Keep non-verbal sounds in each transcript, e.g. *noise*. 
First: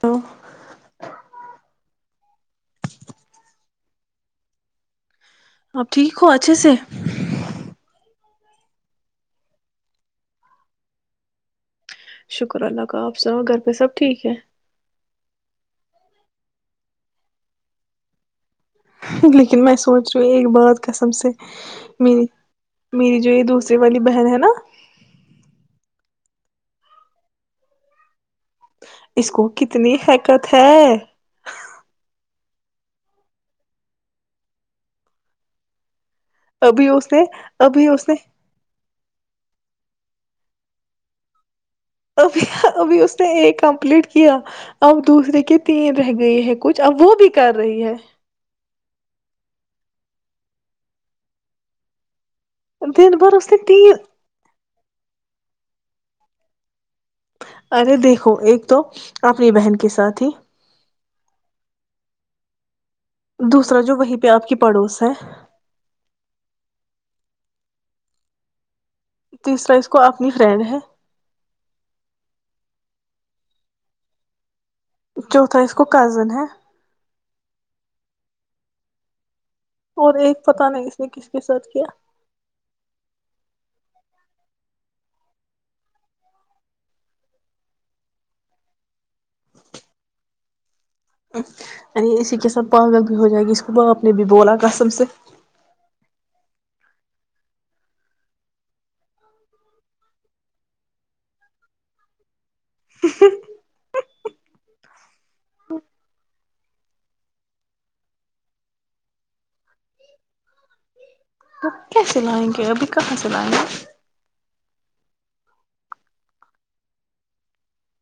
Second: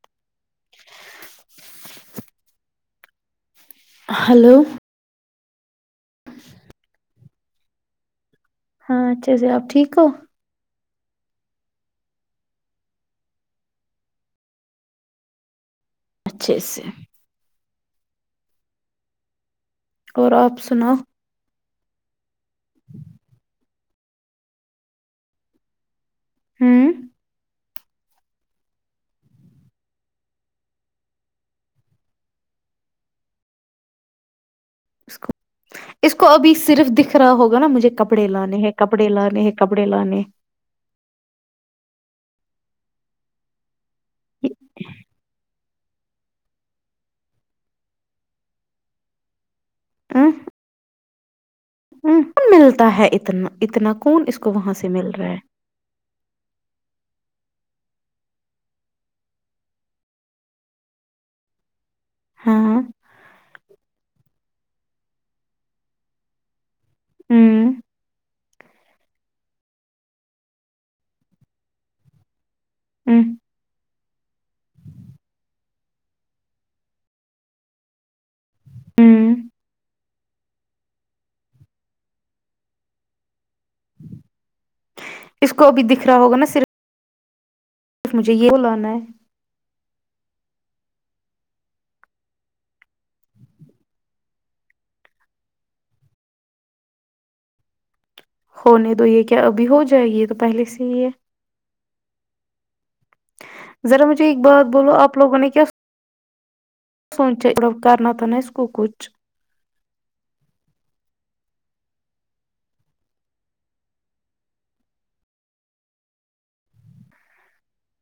تو ہلو اپ ٹھیک ہی کوو اچ سے ہاں اچھے سے آپ ٹھیک ہو شکر اللہ کا آپ سنو گھر پہ سب ٹھیک ہے اچھے ا سے انگلش لیکن میں سوچ رہی اور ہوں ایک آپ بعات سناؤ قسم سے *inaudible* میری جو یہ دوست والی بہن ہے نا *inaudible* اس کو کتنی حیکت ہے اس کو اس کو ابھی صرف اس دکھ نے رہا ہوگا نا ابھی مجھے اس نے کپڑے لانے ہیں کپڑے لانے ہیں کپڑے لانے ابھی ابھی اس نے ایک کمپلیٹ کیا اب دوسرے کے تین رہ گئے ہیں کچھ اب وہ بھی کر رہی ہے *inaudible* *inaudible* ملتا ہے دن بھر اتنا اس نے تین اتنا کون اس کو وہاں سے مل رہا ہے ارے دیکھو ایک تو اپنی بہن کے ساتھ ہی ہاں دوسرا جو وہیں پہ آپ کی پڑوس ہے *inaudible* تیسرا اس کو اپنی فرینڈ ہے ہوں چوتھا اس کو کزن ہے *inaudible* اور ایک پت نہیں اس نے کس کے ساتھ کیا اس کو ابھی دکھ رہا ہوگا نا صرف مجھے یہ ب لانا ہے ینی اسی کے ساتھ پاگل بھی ہو جائے گی اس کو باپ نے بھی بولا قسم سے ہونے دو یہ کیا ابھی ہو جائے گی یہ تو پہلے سے ہی ہے ذرا مجھے ایک بات بولو آپ لوگوں نے کیا سوچا کرنا تھا نا اس کو کچھ آ کیا سلائیں گے ابھی کہاں سلائیں گے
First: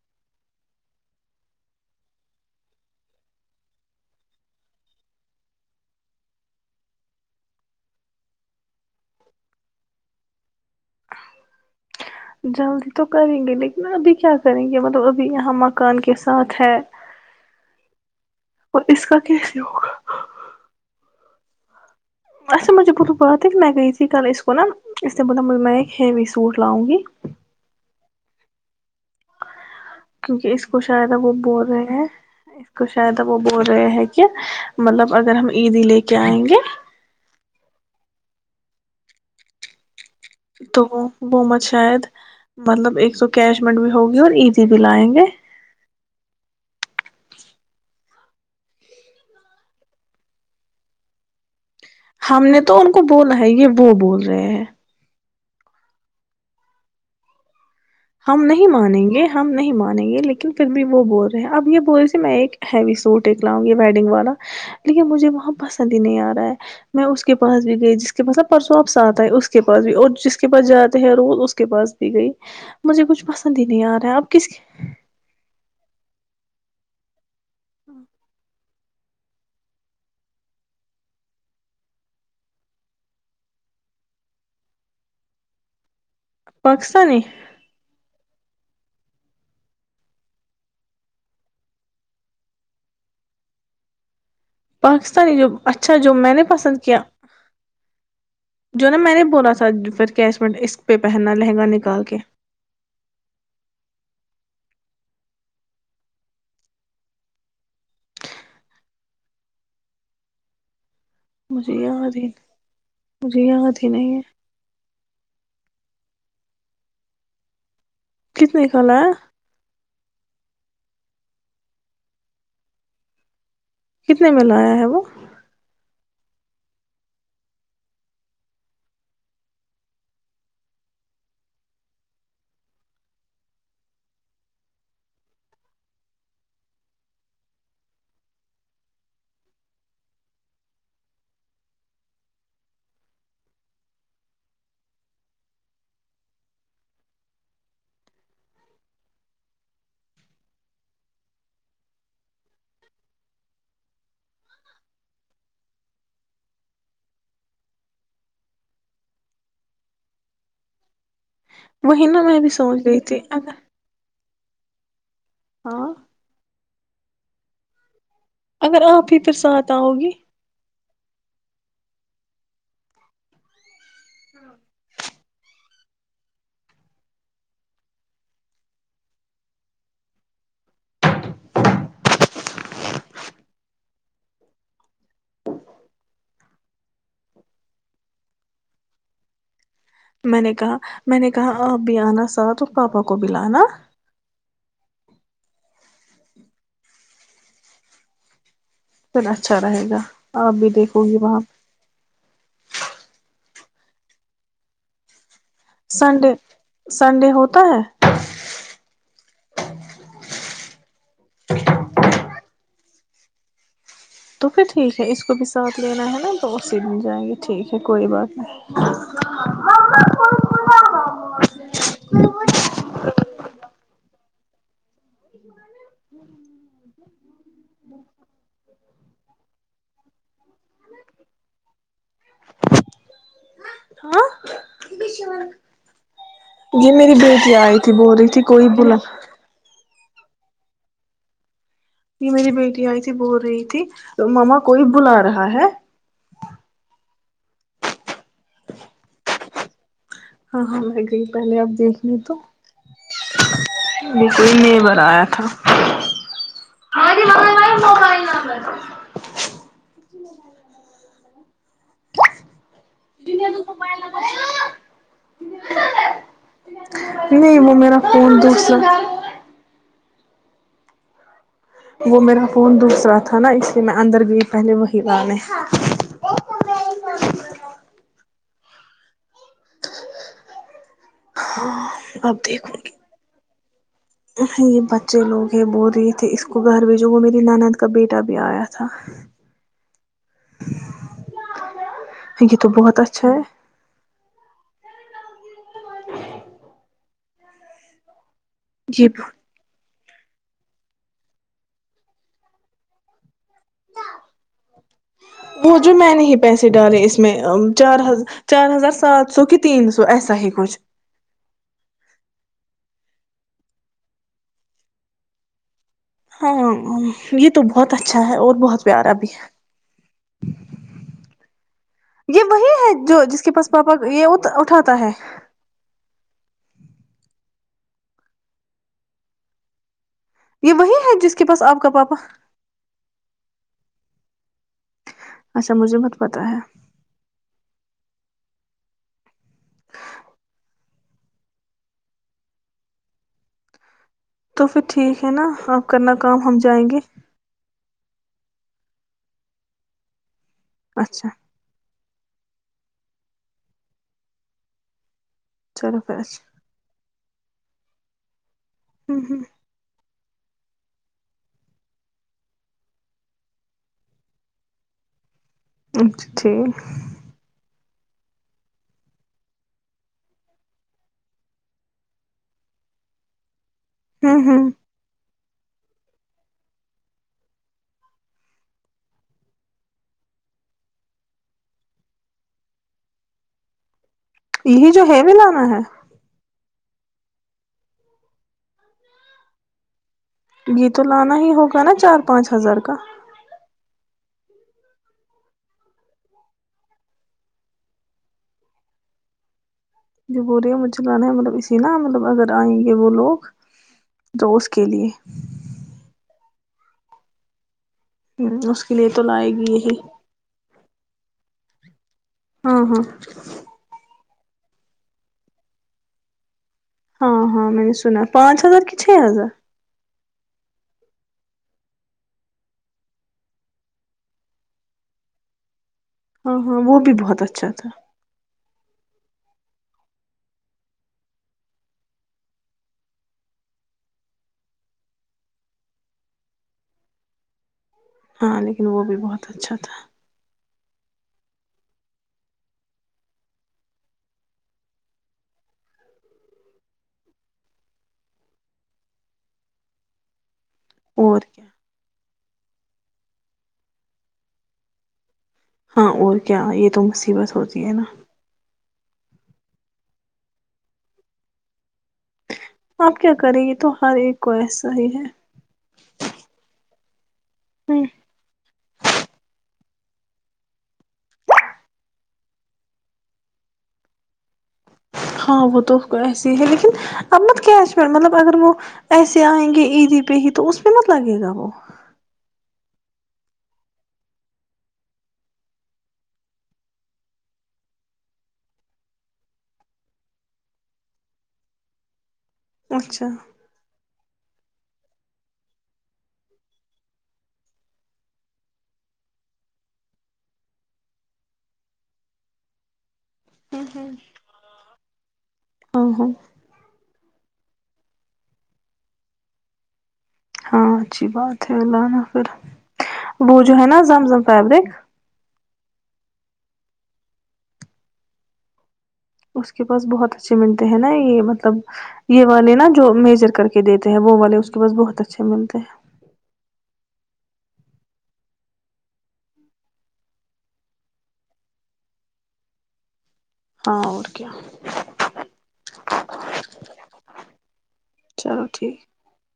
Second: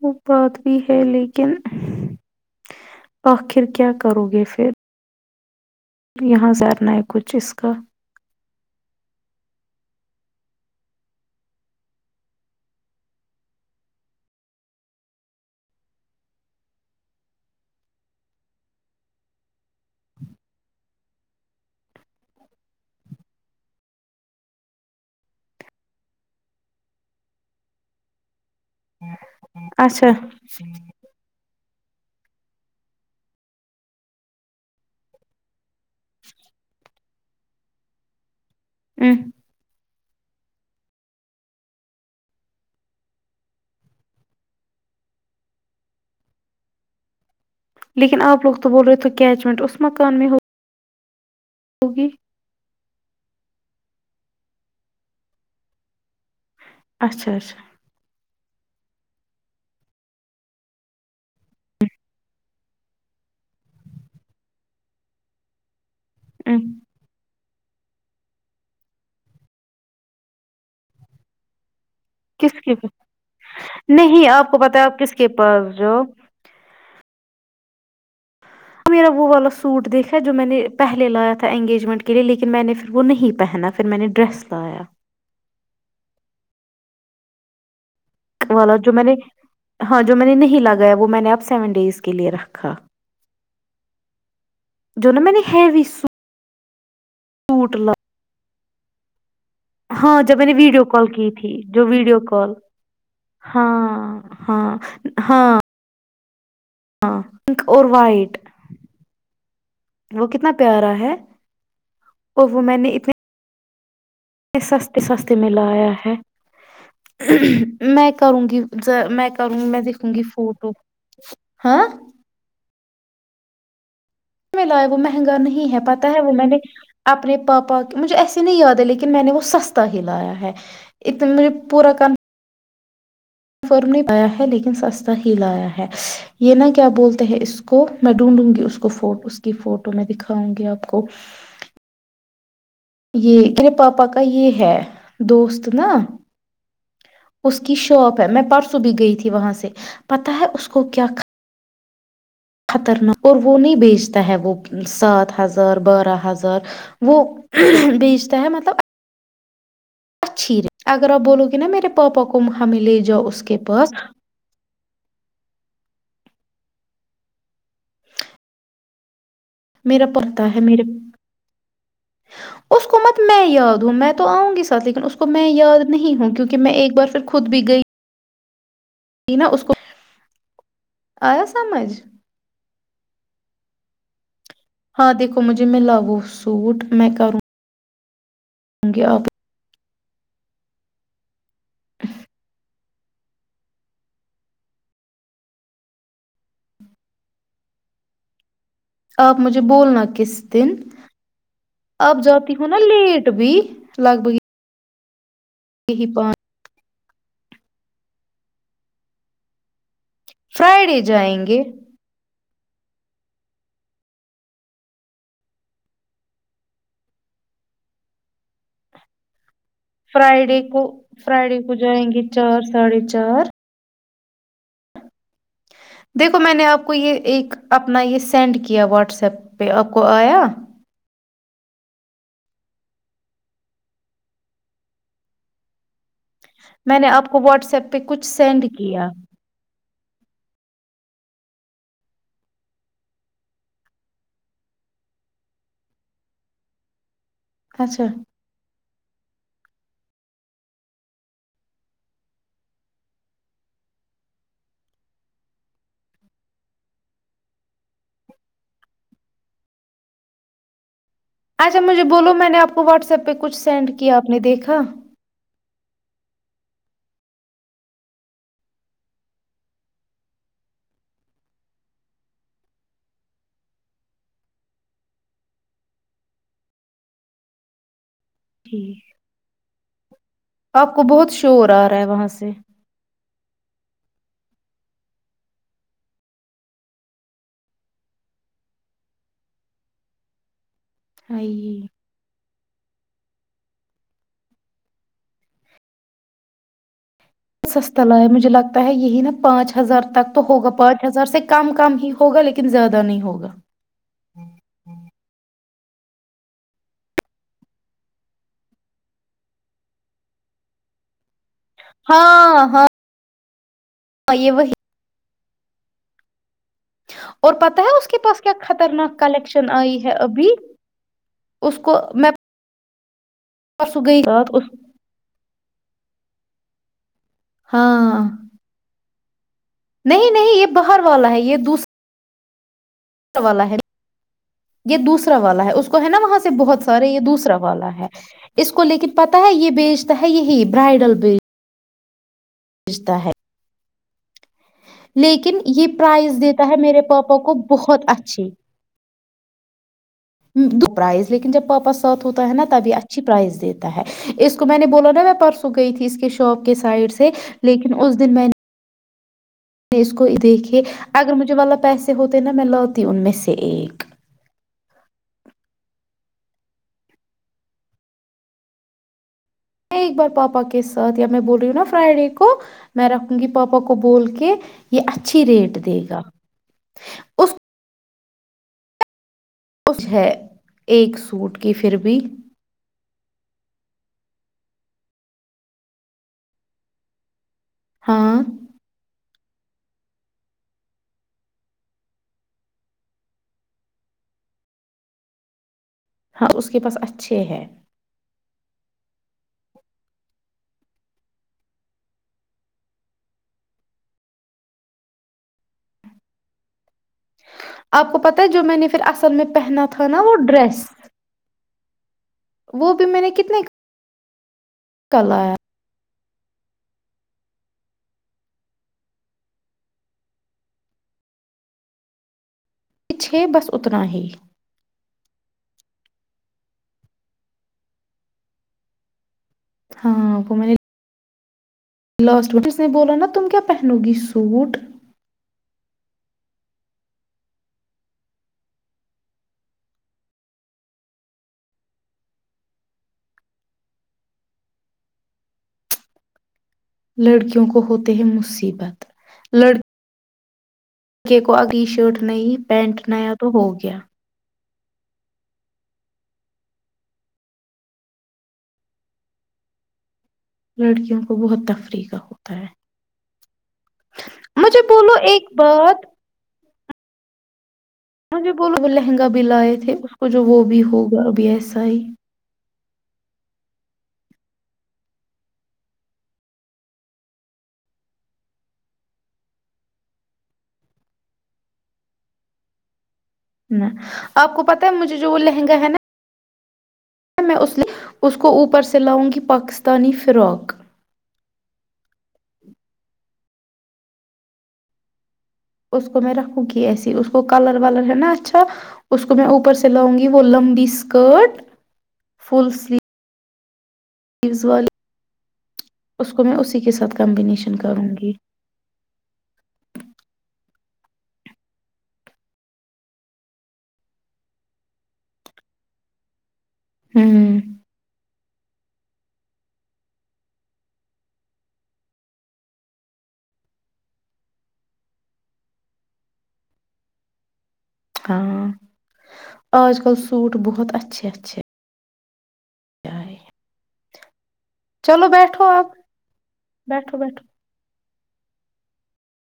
وہ بات بھی ہے لیکن آخر کیا کرو گے پھر یہاں جارنا ہے کچھ اس کا جلدی تو کریں گے لیکن ابھی کیا کریں گے مطلب ابھی یہاں مکان کے ساتھ ہے اور اس کا کیسے ہوگا اا مجھے بہت بات ہے کہ میں گئی تھی کل اس کو نا اس بول میں ایک ہیوی سوٹ لاؤں گی اچھا کیونکہ اس کو شاید اب وہ بول رہے ہیں اس کو شاید اب وہ بول رہے ہیں کہ مطلب اگر ہم عیدی لے کے آئیں گے *inaudible* تو وہ مت شاید مطلب ایک تو کیش مٹ بھی ہوگی اور ایزی بھی لائیں گے لیکن آپ لوگ تو بول رہے تھے کیچمنٹ اس مکان میں ہو ہم نے تو ان کو بولا ہے یہ وہ بول رہے ہیں اچھا اچھا ہم نہیں مانیں گے ہم نہیں مانیں گے لیکن پھر بھی وہ بول رہے ہیں اب یہ بول رہے میں ایک ہیوی سوٹ ایکک لاؤں گی ویڈنگ والا لیکن مجھے وہاں بس بھی نہیں آ رہا ہے ام میں اس کے اس کے پاس بھی گئے جس کے پاس ن پرسوں آپ سے آ ہے اسس کے پاس بھی اور جس کے پاس جاتے ہیں روز اس کے پاس گئی کس کے *unintelligible* پسند ہی آ رہا ہے نہیں اب کس آپ کو پتا آپ کس کے پاس جو *unintelligible* ہاں *unintelligible* میرا وہ والا سوٹ دیکھا جو میں نے پہلے لایا تھا انگیجمنٹ کے لئے لیکن میں نے پھر وہ نہیں پہنا پھر میں نے ڈریس لایا پاکستانی *unintelligible* والا جو میں نے ہاں جو میں نے نہیں لگایا وہ میں نے اب سیون ڈیز کے لیے رکھا نا میں پاکستانی نے جو ہیوی اچھا جو میں نے پسند کیا *inaudible* سوٹ ل *inaudible* جو نا میں نے بولا تھا پھر ہاں جب کیش میں مٹ نے اس ویڈیو پہ کال کی پہننا تھی لہنگا جو نکال کے ویڈیو کال ہاں ہاں ہاں ہاں پنک اور وائٹ وہ کتنا پیارا ہے مجھے یاد ہے مجھے یاد ہے کھن ہے *unintelligible* سستتے سستے میلا آیا ہے *unintelligible* میں کروں گی کتنے کا لایا میں کروں گی میں د ی فوٹو ہاں *unintelligible* م میں لایا وہ مہنگا نہیں ہے پت ہے وہ میں نے اپنے پاپا مجھے ایسے نہیں یاد ہے لیکن میں نے وہ سستا ہی لایا ہے اتنے مجھے پورا کرنا کفرم نہیں پایا ہے لیکن سستا ہی لایا ہے یہ نہا کیا بولتے ہیں اس کو میں ڈھونڈوں گی اس کو فٹ اس کی فوٹو میں دکھاؤں گی آپ کو یہ میرے پاپا کا یہ ہے دوست نا اس کی شاپ ہے میں پرسوں بھی گئی تھی وہاں سے پتا ہے اس کو کیا خطرناک اور وہ نہیں بیچتا ہے وہ سات ہزار بارہ ہزار وہ بیچتا ہے مطلب اچھی اگر آپ بولو گے نا میرے وہی نا پاپا کو میں بھی ہمیں سوچ لے رہی تھی جاؤ اس کے پاس ہ اگر آپ ہی پھر ساتھ آؤ میرا گی پتا ہے میرے اسکومت میں ہی یاگ ہوں میں تو آؤ گی سات لیکن اس کو میں یاد نہیں ہوں کیونکہ میں ایک بار پھر خود بھی گئی ت نا اس کو آیا سمجھ ہاں دیکھو *unintelligible* تو مجھے میں لاگو سوٹ میں کر ہ گے آپ *unintelligible* م نے کہا م نے کہاں آپ بھی آنا ساتھ *unintelligible* پاپا گب ل نا *unintelligible* پھر آپ اچھا مجھے رہے گا بولنا کس آپ بھی دن دیکھو گی وہاں آپ جاتی ہو نا لیٹ بھی لگ بگ ہی ہی سنڈے پان سنڈے ہوتا ہے فرائیڈے جائیں گے تو پھر ٹھیک ہے اس کو بھی ساتھ لینا ہے نا تو اسی من جائیں گے ٹھیک ہے کوئی بات نہیں فرائیڈے کو فرائیڈے کو جائیں گے چار نہیں ساڑھے چار دیکھو میں نے آپ کو یہ ایک اپنا یہ سینڈ کیا واٹسپ پہ آپ کو آیا ہاں یہ میں نے میری آپ کو بیٹی واٹس آئی ایپ تھی پہ بول کچھ رہی تھی سینڈ کوئی بلا کیا یہ میری بیٹی آئی تھی بول رہی تھی ماما کوئی بلا رہا ہے اچھا ہاں ہاں میں گئی پہلے آپ دیکھ ل تو کوئی نبر آیا تھا اچھا مجھے بولو میں نے آپ کو واٹس ایپ پہ کچھ سینڈ کیا آپ نے دیکھا نہیں ممیرا فون دس وہ میرا فون دوسرا تھا نا اس لیے میں اندر گئی پہلے وہی لے جی *inaudible* آپ کو بہت شور آ رہا ہے وہاں اب سے دیکھوں گی یہ بچے لوگ ہیں بول رہے تھے اس کو گھر بھیجو وہ میری نانند کا بیٹا بھی آیا تھا آئی یہ تو بہت اچھا چھ *unintelligible* لگتا ہے جی یہی نا پانچ ہزار تو تک تو ہوگا پانچ ہزار سے کم کم ہی ہوگا لیکن زیادہ نہیں ہوگا ب جو میں نے ہی پیسے ڈالے اس میں چار ہ چار ہزار سات سو کہ تین سو ایسا ہی کچھ ہاں ہاں ہ یہ وہ ہی ہاں یہ اور تو پتہ بہت اس کے اچھا ہے پاس کیا اور بہت پیارا خطرناک بھی ہے کلیکشن آئی ہے ابھی اس کو میں یہ وہی ہے جو ج *unintelligible* اس کے پاس پاپا پرسوں گئی یہ رات اس اٹھاتا ہے ہاں *unintelligible* نہیں نہیں یہ وہی باہر والا جس ہے کے یہ پاس آپ دوسرا کا پاپا *unintelligible* والالا ہے *unintelligible* یہ دوسرا والا ہے اچھا اس مجھے کو ہے مت نا وہاں پتا سے بہت سارے یہ دوسرا *unintelligible* والا ہے اس کو لیکن پتا ہے یہ بیجتا ہے یہی برائڈل بیج *unintelligible* رشتا ہے *unintelligible* تو پھر ٹھیک ہے نا لیکن یہ آپ کرنا کام پرائز ہم دیتا ہے جائیں گے میرے پاپا کو بہت *unintelligible* بہت اچھی *unintelligible* دو اچھا پرائز لیکن جب پاپا ساتھ ہوتے *unintelligible* ہے نا تبھی اچھی پرائز دیتا ہے اس کو میں نے بولا نا میں پر سو گئی چلو تھی اس پھر کے شاپ کے سائڈ سے *unintelligible* لیکن اس دن میں نے *unintelligible* ہوں ہوں اس کو دیکھے اگر مجھے والا پیسے ہوتے نا میں لاتی ان میں سے ایک *unintelligible* ا چ ٹھیک *unintelligible* میں ایک بار پاپا کے ساتھ یا میں بول رہی ہوں نا فرائیڈے کو میں رکھوں گی *unintelligible* پاپا کو بول ہوں کے ہوں یہ اچھا *unintelligible* اچھی ریٹ دے گا اس *unintelligible* خوش ہے ایک سوٹ کی پھر بھی *unintelligible* یہی جو ہے بھی لانا ہے *unintelligible* ہاں *unintelligible* یہ تو لانا ہی ہوگا نا چار پانچ ہزار کا ہاں اس کے پاس اچھے ہیں *unintelligible* جو بول رہے ہے مجھ لانا ہے مطلب اسی نا مطلب اگر آئیں گے وہ لوگ تو اس کے لیے *unintelligible* آپ کو پتہ ہے جو ہ میں اس نے کے پھر لیے تو اصل میں لائے گی پہنا یہی تھا نا وہ ڈریس *unintelligible* ہاں وہ ہاں بھی میں نے کتنے *unintelligible* کلیا *unintelligible* ہاں ہاں میں نے سنا پانچ ہزار کہ چھ ہزار *unintelligible* پچھے بس اتنا ہی *unintelligible* ہاں ہاں وہ بھی بہت اچھا تھا *unintelligible* ہاں وہ میں نے *unintelligible* لاسٹ وس نے بولا نا تم کیا پہنو گی سوٹ *unintelligible* ہاں لیکن وہ بھی بہت اچھا تھا *unintelligible* لڑکیوں کو ہوتے ہیں مصیبت لڑ *unintelligible* مڑکے اور کو کیا اگلی شرٹ نہیں *unintelligible* پینٹ نیا تو ہو گیا *unintelligible* ہاں اور کیا یہ تو مصیبت ہوتی ہے نا *unintelligible* لڑکیوں کو بہت تفریح کا ہو *unintelligible* آپ کیا کریں گے تو ہر ایک کو مجھے ایسا ہی بولو ہے ایک *unintelligible* ہ جی بولو وہ لہنگا بھی لائے تھے *unintelligible* اس کو جو وہ بھی ہوگا اب ایسا ہی *unintelligible* ہاں وہ تو ایسے ہی ہے لیکن اب مت کیش مطلب اگر وہ ایسے آئیں گے عیدی پہ ہی تو ا میںہ مت لگے گا وہ *unintelligible* نہ آپ کو پتہ ہے مجھے جو وہ لہنگا ہے نا *unintelligible* اس کو اوپر سے لاؤں گی پاکستانی فرق *unintelligible* اچھا *unintelligible* اس کو میں رکھوں گی ایسے اس کو کلر والر ہے نا اچھا اس کو میں اوپر سے لاؤں گی وہ لمبی اسکرٹ فل سلیو *unintelligible* والے ہاں ہاں اس کو میں اسی کے ساتھ کمبینیشن *unintelligible* *inaudible* ہاں اچھی بات ہے اللہ نا پھر وہ جو ہے نا زم زم فیبرک *unintelligible* *inaudible* اس کے پاس بہت اچھے ملتے ہیں نا یہ مطلب یہ والے نا جو میجر کر کے دیتے ہیں وہ والے اس کے پاس بہت اچھے ملتے ہیں *unintelligible* ہاں آج کل سوٹ بہت اچھے اچھے آئے *inaudible* چلو بیٹھو اب بیٹھو بیٹھو *inaudible*